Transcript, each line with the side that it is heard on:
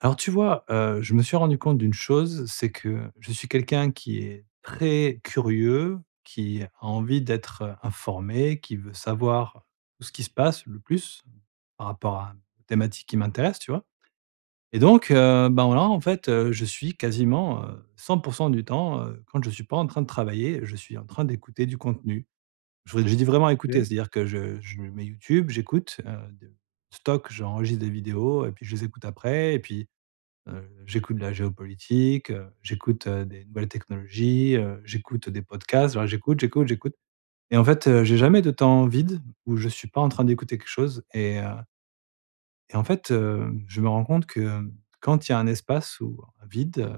right: Alors tu vois, heu, je me suis rendu compte d'une chose, c'est que je suis quelqu'un qui est très curieux, qui a envie d'être informé, qui veut savoir tout ce qui se passe le plus, par rapport à un thématique qui m'intéresse, tu vois? Et donc, heu, ben, voilà en fait, heu, je suis quasiment heu 100 % du temps, heu, quand je suis pas en train de travailler, je suis en train d'écouter du contenu. Je vrai je dis vraiment écouter,
left: OK.
right: c'est-à-dire que je je me mets YouTube, j'écoute heu de stocke, j'enregistre des vidéos et puis je les écoute après. Et puis, heu j'écoute de la géopolitique, heu, j'écoute, heu, des nouvelles technologies, heu, j'écoute, heu, des podcasts. Voilà j'écoute, j'écoute, j'écoute. Et en fait, heu, j'ai jamais de temps vide où je suis pas en train d'écouter quelque chose et heu et en fait, hem, je me rends compte que quand il y a un espace ou un vide, heu,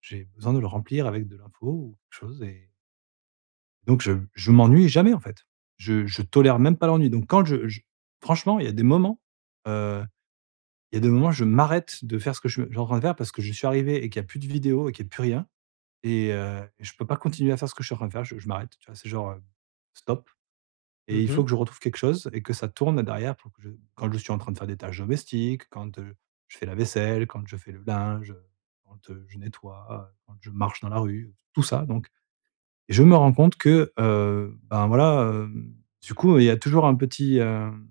right: j'ai besoin de le remplir avec de l'info, ou quelque chose et donc je je m'ennuie jamais, en fait! Je je tolère même pas l'ennui. Donc quand je je franchement, il y a des moments heu il y a des moments je m'arrête de faire ce que je je suis en train de faire, parce que je suis arrivé et qu'il y a plus de vidéos et qu'il y a plus rien et heu et je peux pas continuer à faire ce que je suis en train de faire, je je m'arrête, tu vois? C'est genre, heu, stop. Et
left: Mmh
right: il faut
left: mh.
right: que je retrouve quelque chose et que ça tourne derrière pour que je quand je suis en train de faire des tâches domestiques, quand, heu, je fais la vaisselle, quand je fais le linge, heu, quand, heu, je nettoie heu, quand je marche dans la rue, tout ça, donc. Et je me rends compte que, heu, ben, voilà, hem, du coup, heu, il y a toujours un petit, heu, un petit, heu,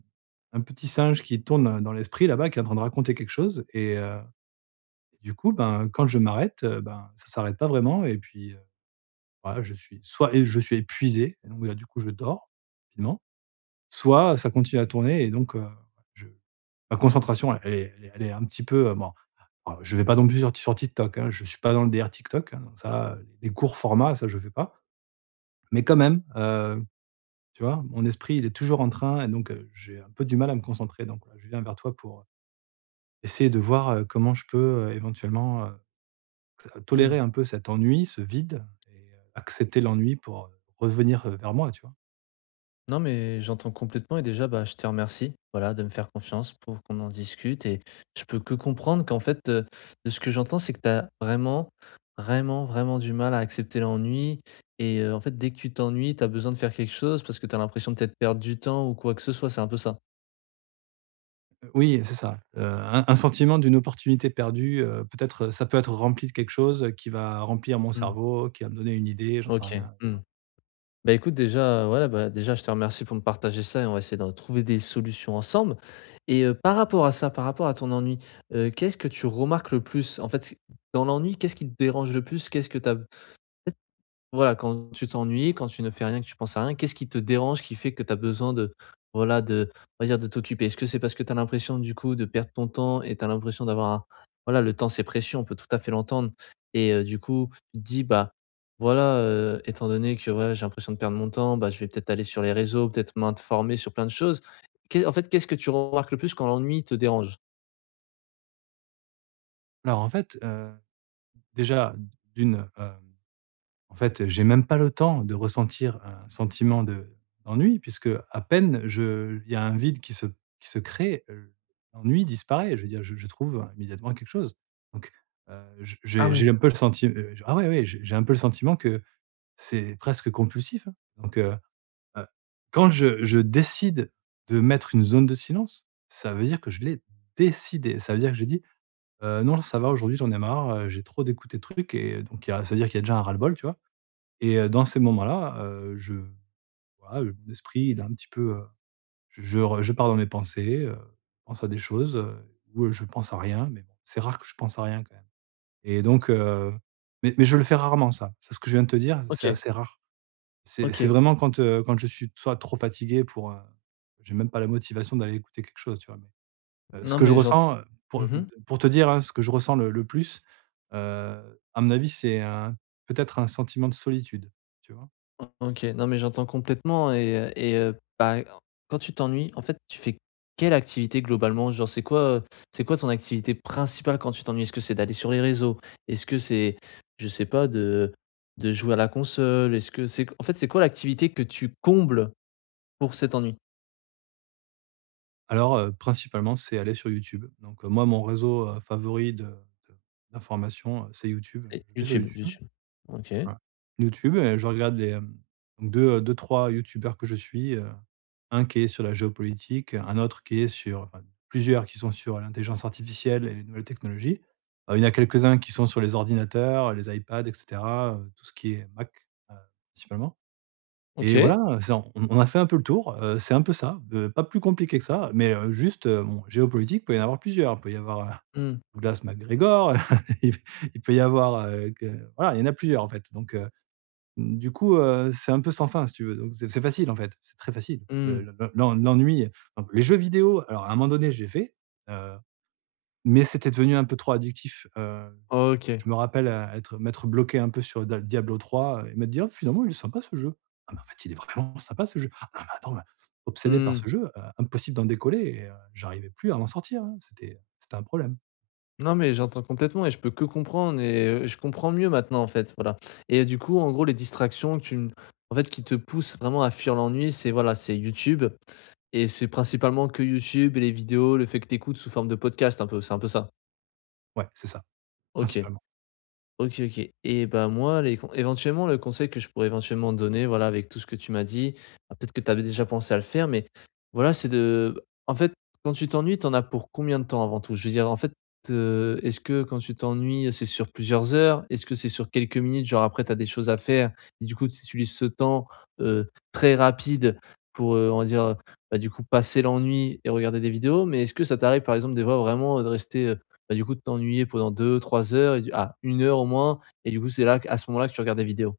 right: un petit singe qui tourne dans dans l'esprit là-bas qui est en train de raconter quelque chose et heu, du coup, ben, quand je m'arrête, heu, ben, ça s'arrête pas vraiment et puis, heu, voilà je suis soit et je suis épuisé, et donc, bah, là, du coup, je dors, finalement, soit ça continue à tourner et donc, heu, je la concentration elle est elle est elle est un petit peu, heu, bon, alors je vais pas non plus sur ti sur TikTok, hein! Je suis pas dans le délire TikTok, hein. Ça, heu, les courts formats, ça je fais pas. Mais quand même, heu, tu vois? Mon esprit, il est toujours en train et donc, heu, j'ai un peu du mal à me concentrer. Donc je viens vers toi pour, heu, essayer de voir, heu, comment je peux, heu, éventuellement, heu, to
left: Mmh.
right: tolérer un peu cet ennui, ce vide et heu, accepter l'ennui pour, heu, revenir, heu, vers moi, tu vois?
left: Non, mais, j'entends complètement et déjà, bah, je te remercie, voilà, de me faire confiance pour qu'on en discute. Et je peux que comprendre qu'en fait, heu, de ce que j'entends, c'est que tu as vraiment, vraiment, vraiment du mal à accepter l'ennui. Et, heu, en fait, dès que tu t'ennuies, tu as besoin de faire quelque chose, parce que tu as l'impression peut-être de perdre du temps ou quoi que ce soit, c'est un peu ça?
right: Heu, oui, c'est ça. Heu, un un sentiment d'une opportunité perdue, heu, peut-être ça peut être rempli de quelque chose, qui va remplir mon
left: Mmh.
right: cerveau, qui va me donner une idée. J'en sais
left: OK,
right: rien, heu, tu
left: mmh,
right: vois?
left: bah écoute, déjà, ouais, bah déjà, je te remercie pour me partager ça et on va essayer de re trouver des solutions ensemble! Et heu, par rapport à ça, par rapport à ton ennui, heu, qu'est-ce que tu remarques le plus? En fait, dans l'ennui, qu'est-ce qui te dérange le plus? Qu'est-ce que tu as en fait, voilà, quand tu t'ennuies, quand tu ne fais rien, que tu penses à rien, qu'est-ce qui te dérange, qui fait que tu as besoin de, voilà, de, on va dire, de t'occuper? Est-ce que c'est parce que tu as l'impression, du coup, de perdre ton temps et tu as l'impression d'avoir un voilà, le temps, c'est précieux, on peut tout à fait l'entendre. Et, heu, du coup, tu te dis bah: «Voilà, heu, étant donné que, ouais, j'ai l'impression de perdre mon temps, bah, je vais peut-être aller sur les réseaux, peut-être m'informer sur plein de choses». Qu'est en fait, qu'est-ce que tu remarques le plus quand l'ennui te dérange?
right: Alors en fait, heu, déjà d'1, hem, en fait, j'ai même pas le temps de ressentir un sentiment de d'ennui! Puisque à peine je il y a un vide qui se qui se crée, heu, l'ennui disparaît. Je veux dire je je trouve immédiatement quelque chose. Donc, heu, je
left: Ah
right: j'ai j'ai
left: ouais?
right: un peu le senti heu, j ah oui, oui! J'ai j'ai un peu le sentiment que c'est presque compulsif, hein. Donc heu heu, quand je je décide de mettre une zone de silence, ça veut dire que je l'ai décidé. Ça veut dire que j'ai dit: «Heu, non, l ça va aujourd'hui, j'en ai marre, heu, j'ai trop d'écouter de trucs». Et donc il y a ça veut dire qu'il y a déjà un ras-le-bol, tu vois? Et, heu, dans ces moments-là, heu, je voilà, heu, l'esprit, il est un petit peu, heu, je je re je pars dans mes pensées, heu, pense à des choses, heu, ou, heu, je pense à rien, mais bon, c'est rare que je pense à rien quand même. Et donc, heu, mais mais, je le fais rarement ça, c'est ce que je viens de te dire, c'est
left: OK.
right: assez rare. C'est c'est
left: OK.
right: vraiment quand, heu, quand je suis soit trop fatigué pour, heu, j'ai même pas la motivation d'aller écouter quelque chose, tu vois, mais, heu, ce
left: Non
right: que je
left: mais j'ent
right: ressens heu, pour
left: mmh
right: heu mmh
left: mh.
right: te pour te dire, hein, ce que je ressens le le plus. Heu, à mon avis, c'est un peut-être un sentiment de solitude. Tu vois?
left: O OK, non mais j'entends complètement et et, heu, bah e quand tu t'ennuies, en fait, tu fais quelle activité, globalement? Genre, c'est quoi, heu c'est quoi ton activité principale quand tu t'ennuies? Est-ce que c'est d'aller sur les réseaux? Est-ce que c'est, je sais pas, de de jouer à la console? Est-ce que c'est q en fait, c'est quoi l'activité que tu combles pour cet ennui?
right: Alors, heu, principalement, c'est aller sur YouTube. Donc, heu, moi mon réseau, heu, favori de de d'information, heu, c'est YouTube.
left: Et
right: Je vais sur
left: YouTube,
right: YouTube
left: YouTube. OK.
right: voilà, YouTube et je regarde les hem 2 heu, 2-3 youtubeurs que je suis, heu, 1 qui est sur la géopolitique, 1 autre qui est sur plusieurs, qui sont sur l'intelligence artificielle et les nouvelles technologies. Heu, il y en a quelques-uns qui sont sur les ordinateurs, les iPad et cetera, heu, tout ce qui est Mac, heu, principalement. Et
left: OK!
right: voilà, c'est on on on a fait un peu le tour, heu, c'est un peu ça. Be pas plus compliqué que ça, mais, heu, juste, heu, bon géopolitique, peut y en avoir plusieurs. Il peut y avoir, heu,
left: Mmh.
right: Douglas McGregor, il il peut y avoir, heu, que voilà, il y en a plusieurs en fait. Donc, heu, du coup, heu, c'est un peu sans fin, si tu veux. Donc c'est c'est facile en fait, c'est très facile l'e
left: Mmh.
right: l'e l'e l'en l'ennui. [unintelligible] Les jeux vidéo, alors à un moment donné, j'ai fait. Heu, mais c'était devenu un peu trop addictif. Heu,
left: OK.
right: je me rappelle être m'être bloqué un peu sur da Diablo III et m'être dit: «Oh, finalement, il est sympa ce jeu. Ah, mais en fait, il est vraiment sympa ce jeu! Ah, mais attends mais» obsédé par
left: Mmh.
right: ce jeu, heu, impossible d'en décoller et, heu, j'arrivais plus à m'en sortir, hein. C'était c'était un problème.
left: Non, mais j'entends complètement et je peux que comprendre et, heu, je comprends mieux maintenant, en fait, voilà. Et du coup, en gros, les distractions tu n en fait, qui te poussent vraiment à fuir l'ennui c'est, voilà, c'est YouTube et c'est principalement que YouTube et les vidéos, le fait que tu écoutes sous forme de podcast un peu, c'est un peu ça?
right: Ouais, c'est ça.
left: OK.
right: Principalement.
left: OK, OK. Eh bah moi, les con éventuellement, le conseil que je pourrais éventuellement donner, voilà, avec tout ce que tu m'as dit- alors peut-être que tu avais déjà pensé à le faire mais, voilà- c'est de, en fait, quand tu t'ennuies, tu en as pour combien de temps, avant tout? Je veux dire, en fait, heu, est-ce que quand tu t'ennuies c'est sur plusieurs heures? Est-ce que c'est sur quelques minutes, genre après tu as des choses à faire et du coup tu utilises ce temps, heu, très rapide pour, heu, on va dire, heu, bah du coup, passer l'ennui et regarder des vidéos? Mais est-ce que ça t'arrive par exemple des fois vraiment, heu, de rester, heu, bah du coup, de t'ennuyer pendant 2-3 heures et du ah, 1 heure au moins, et du coup c'est là qu à ce moment-là que tu regardes des vidéos?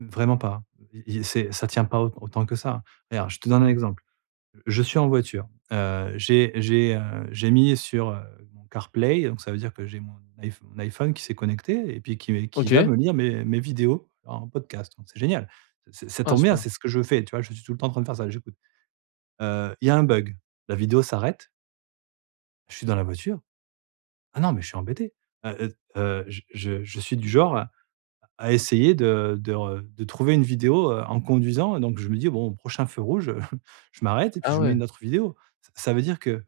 right: Vraiment pas, hein. I i c'est ça tient pas aut autant que ça, hein. Regarde, je te donne un
left: Mmh.
right: exemple: Je suis en voiture, heu, j'ai j'ai, heu j'ai mis sur, heu, mon CarPlay donc ça veut dire que j'ai mon iPh mon iPhone qui s'est connecté et puis qui qui va
left: OK!
right: me lire mes mes vidéos en podcast, donc c'est génial! Ç ç ça
left: Ah,
right: tombe bien,
left: super.
right: c'est ce que je fais, tu vois? Je suis tout le temps en train de faire ça, j'écoute. Heu il y a un bug: la vidéo s'arrête Je suis dans la voiture. Ah non, mais je suis embêté! Heu heu heu je je je suis du genre à à essayer de de re de trouver une vidéo, heu, en conduisant et donc je me dis: «Bon au prochain feu rouge, heu, je m'arrête et puis
left: Ah
right: je mets une
left: ouais!
right: autre vidéo». Ça veut dire que,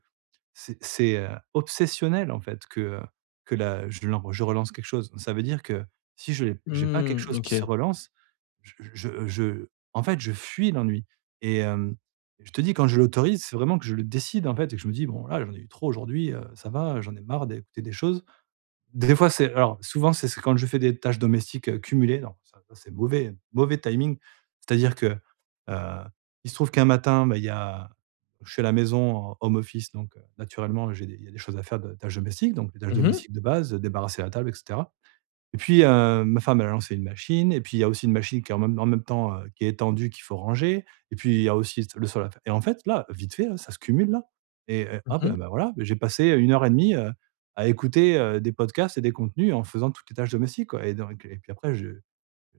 right: c'est c'est heu obsessionnel en fait, que, heu, que la je lan je relance quelque chose. Ça veut dire que si je l'ai j'ai pas quelque
left: Mmh,
right: chose qui se
left: OK.
right: relance, je je je en fait je fuis l'ennui. Et hem, je te dis quand je l'autorise, c'est vraiment que je le décide en fait, et que je me dis: «Bon, là j'en ai eu trop aujourd'hui, heu, ça va. Heu j'en ai marre d'écouter des choses». D des fois c'est alors, souvent c'est c'est quand je fais des tâches domestiques, heu, cumulées, alors ça, ça c'est mauvais mauvais timing, c'est-à-dire que, heu, il se trouve qu'un matin, bah il y a je suis à la maison, en home office donc, heu, naturellement j'ai des il y a des choses à faire, des tâches domestiques. Donc les tâches
left: Mmh mh!
right: domestiques de base, débarrasser la table et cetera. Et puis heu, ma femme, elle a lancé une machine et puis il y a aussi une machine qui est en même en même temps, heu, qui est étendue, qu'il faut ranger, et puis il y a aussi s le sol à faire. Et en fait, là, vite fait là, ça se cumule là et et
left: Mmh
right: hop! Et
left: mh.
right: bah voilà. J'ai passé heu 1:30, heu, à écouter, heu, des podcasts et des contenus en faisant toutes les tâches domestiques, quoi. Et donc, et puis après je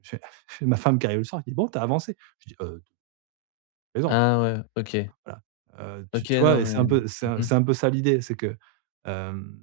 right: je fais ma femme qui arrive le soir et qui dit: «Bon tu as avancé?». Je dis: «Heu» «beh non!».
left: Ah ouais, OK.
right: Voilà, heu tu
left: OK,
right: tu vois?
left: non
right: Et c'est
left: mais
right: un peu c'est
left: Mmh mh.
right: c'est un peu ça l'idée, c'est que hem,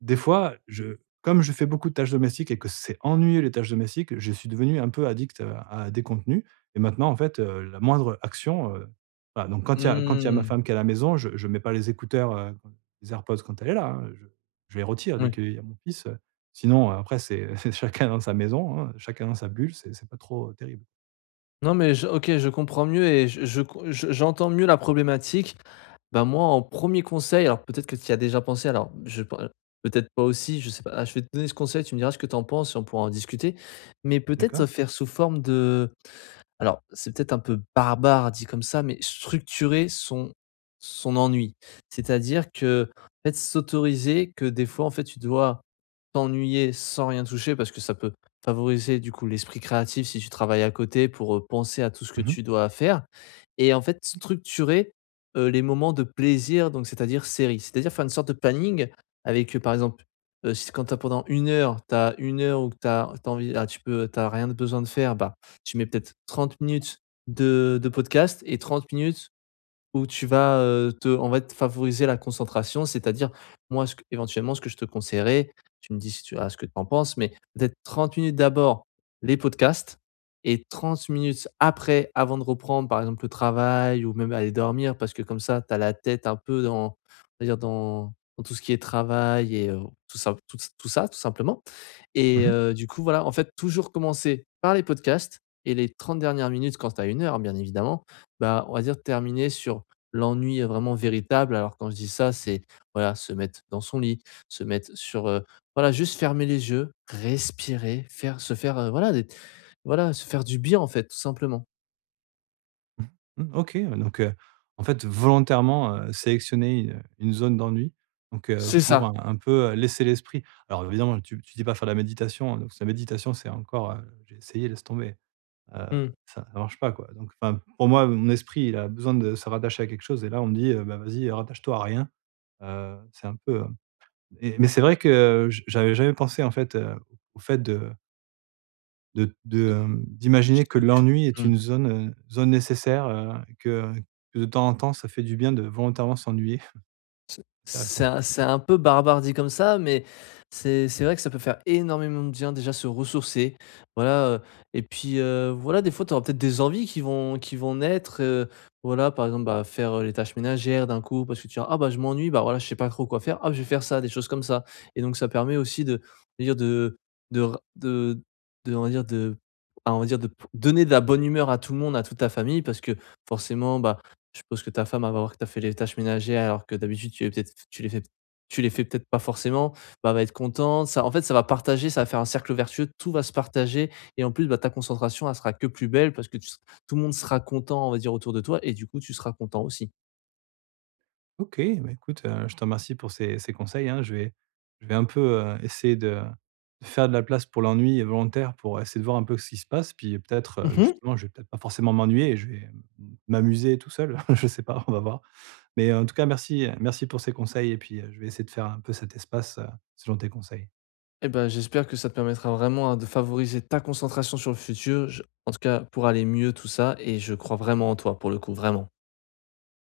right: des fois, je comme je fais beaucoup de tâches domestiques et que c'est ennuyeux les tâches domestiques, je suis devenu un peu addict, heu, à des contenus. Et maintenant en fait, heu, la moindre action, heu, voilà. Donc quand il y a quand il y a ma
left: Mmh!
right: femme qui est à la maison, je je mets pas les écouteurs, heu, les AirPods quand elle est là, hein! Je je les retire dès
left: Ouais.
right: qu'il y a mon fils, heu, sinon après c'est c'est chacun dans sa maison, hein, chacun dans sa bulle. C'est c'est pas trop, heu, terrible.
left: Non, mais je OK, je comprends mieux et je je com je je j'entends mieux la problématique. Ben moi, en 1er conseil- alors, peut-être que tu y as déjà pensé- alors je pen peut-être pas aussi je sais pas, a je vais te donner ce conseil, tu me diras ce que tu en penses et on pourra en discuter. Mais peut-être
right: D'accord.
left: faire sous forme de alors, c'est peut-être un peu barbare, dit comme ça, mais structurer son son ennui. C'est-à-dire qu'en fait, s'autoriser que des fois en fait, tu dois t'ennuyer sans rien toucher, parce que ça peut favoriser du coup l'esprit créatif si tu travailles à côté, pour, heu, penser à tout ce que
right: Mmh mh.
left: tu dois faire. Et en fait, structurer, heu, les moments de plaisir, donc c'est-à-dire séries. C'est-à-dire faire une sorte de planning, avec, heu, par exemple, heu, s quand tu as pendant 1 heure, tu as 1 heure ou que tu as tu as envie a tu peux tu as rien de besoin de faire, ben tu mets peut-être 30 minutes de de podcast et 30 minutes où tu vas, heu, te en fait, favoriser la concentration, c'est-à-dire moi ce que éventuellement, ce que je te conseillerais, tu me dis si tu as ce que tu en penses, mais peut-être 30 minutes, d'abord les podcasts et 30 minutes après, avant de reprendre par exemple le travail ou même aller dormir, parce que comme ça, tu as la tête un peu dans, on va dire dans, dans tout ce qui est travail et, heu, tout ça tout ç tout ça, tout simplement.
right: Mmh
left: Et
right: mh.
left: heu, du coup, voilà en fait, toujours commencer par les podcasts et les 30 dernières minutes- quand tu as 1 heure, bien évidemment- bah, on va dire terminer sur l'ennui, heu, vraiment véritable. Alors, quand je dis ça, c'est voilà, se mettre dans son lit, se mettre sur heu, voilà juste fermer les yeux, respirer, faire se faire heu, voilà, voilà se faire du bien en fait, tout simplement.
right: Mmh Mmh, OK, heu, donc, heu, en fait, volontairement, heu, sélectionner, heu, une zone d'ennui. Donc, heu,
left: C'est
right: pour
left: ça!
right: un un peu laisser l'esprit alors évidemment tu tu dis pas faire de la méditation, hein, donc ça méditation c'est encore heu j'ai essayé, laisse tomber! Heu
left: Mmh.
right: ça ça marche pas, quoi, donc enfin pour moi, mon esprit il a besoin de se rattacher à quelque chose et là on me dit: «Heu bah vas-y, heu rattache-toi à rien», heu, c'est un peu heu et mais c'est vrai que je j'avais jamais pensé, en fait heu, au fait de de de, hem, d'imaginer que
left: [unintelligible] que
right: l'ennui est
left: Mmh.
right: une zone, heu, zone nécessaire, heu, que, heu, que de temps en temps ça fait du bien de volontairement s'ennuyer.
left: C'est c'est
right: Intéressant.
left: un c'est un peu barbare, dit comme ça, mais c'est c'est vrai que ça peut faire énormément de bien, déjà, se ressourcer, voilà. Heu et puis, heu, voilà, des fois tu auras peut-être des envies qui vont qui vont naître, heu, voilà. Par exemple, bah, faire, heu, les tâches ménagères d'un coup, parce que tu te diras: «Ah bah je m'ennuie, bah voilà, je sais pas trop quoi faire. Ah je vais faire ça!», des choses comme ça. Et donc, ça permet aussi de de dire, de de ra de de, on va dire, de bah on va dire de p donner de la bonne humeur à tout le monde, à toute ta famille. Parce que forcément, bah je suppose que ta femme, elle va voir que tu as fait les tâches ménagères alors que d'habitude tu les peut-être tu les fais p tu les fais peut-être pas forcément, bah, elle va être contente, ça en fait ça va partager. Ça va faire un cercle vertueux, tout va se partager et en plus, bah ta concentration elle sera que plus belle parce que tu se tout le monde sera content, on va dire, autour de toi. Et du coup tu seras content aussi.
right: OK! Ben écoute, heu, je te remercie pour ces ces conseils, hein. Je vais je vais un peu, heu, essayer de de faire de la place pour l'ennui, heu, volontaire, pour essayer de voir un peu ce qui se passe. Puis, heu, peut-être,
left: Mmh mh!
right: justement, je vais peut-être pas forcément m'ennuyer et je vais m m'amuser tout seul, je sais pas, on va voir! Mais en tout cas merci merci pour ces conseils et puis heu je vais essayer de faire un peu cet espace, heu, selon tes conseils.
left: Eh bah j'espère que ça te permettra vraiment, hein, de favoriser ta concentration sur le futur, je en tout cas pour aller mieux, tout ça. Et je crois vraiment en toi, pour le coup, vraiment.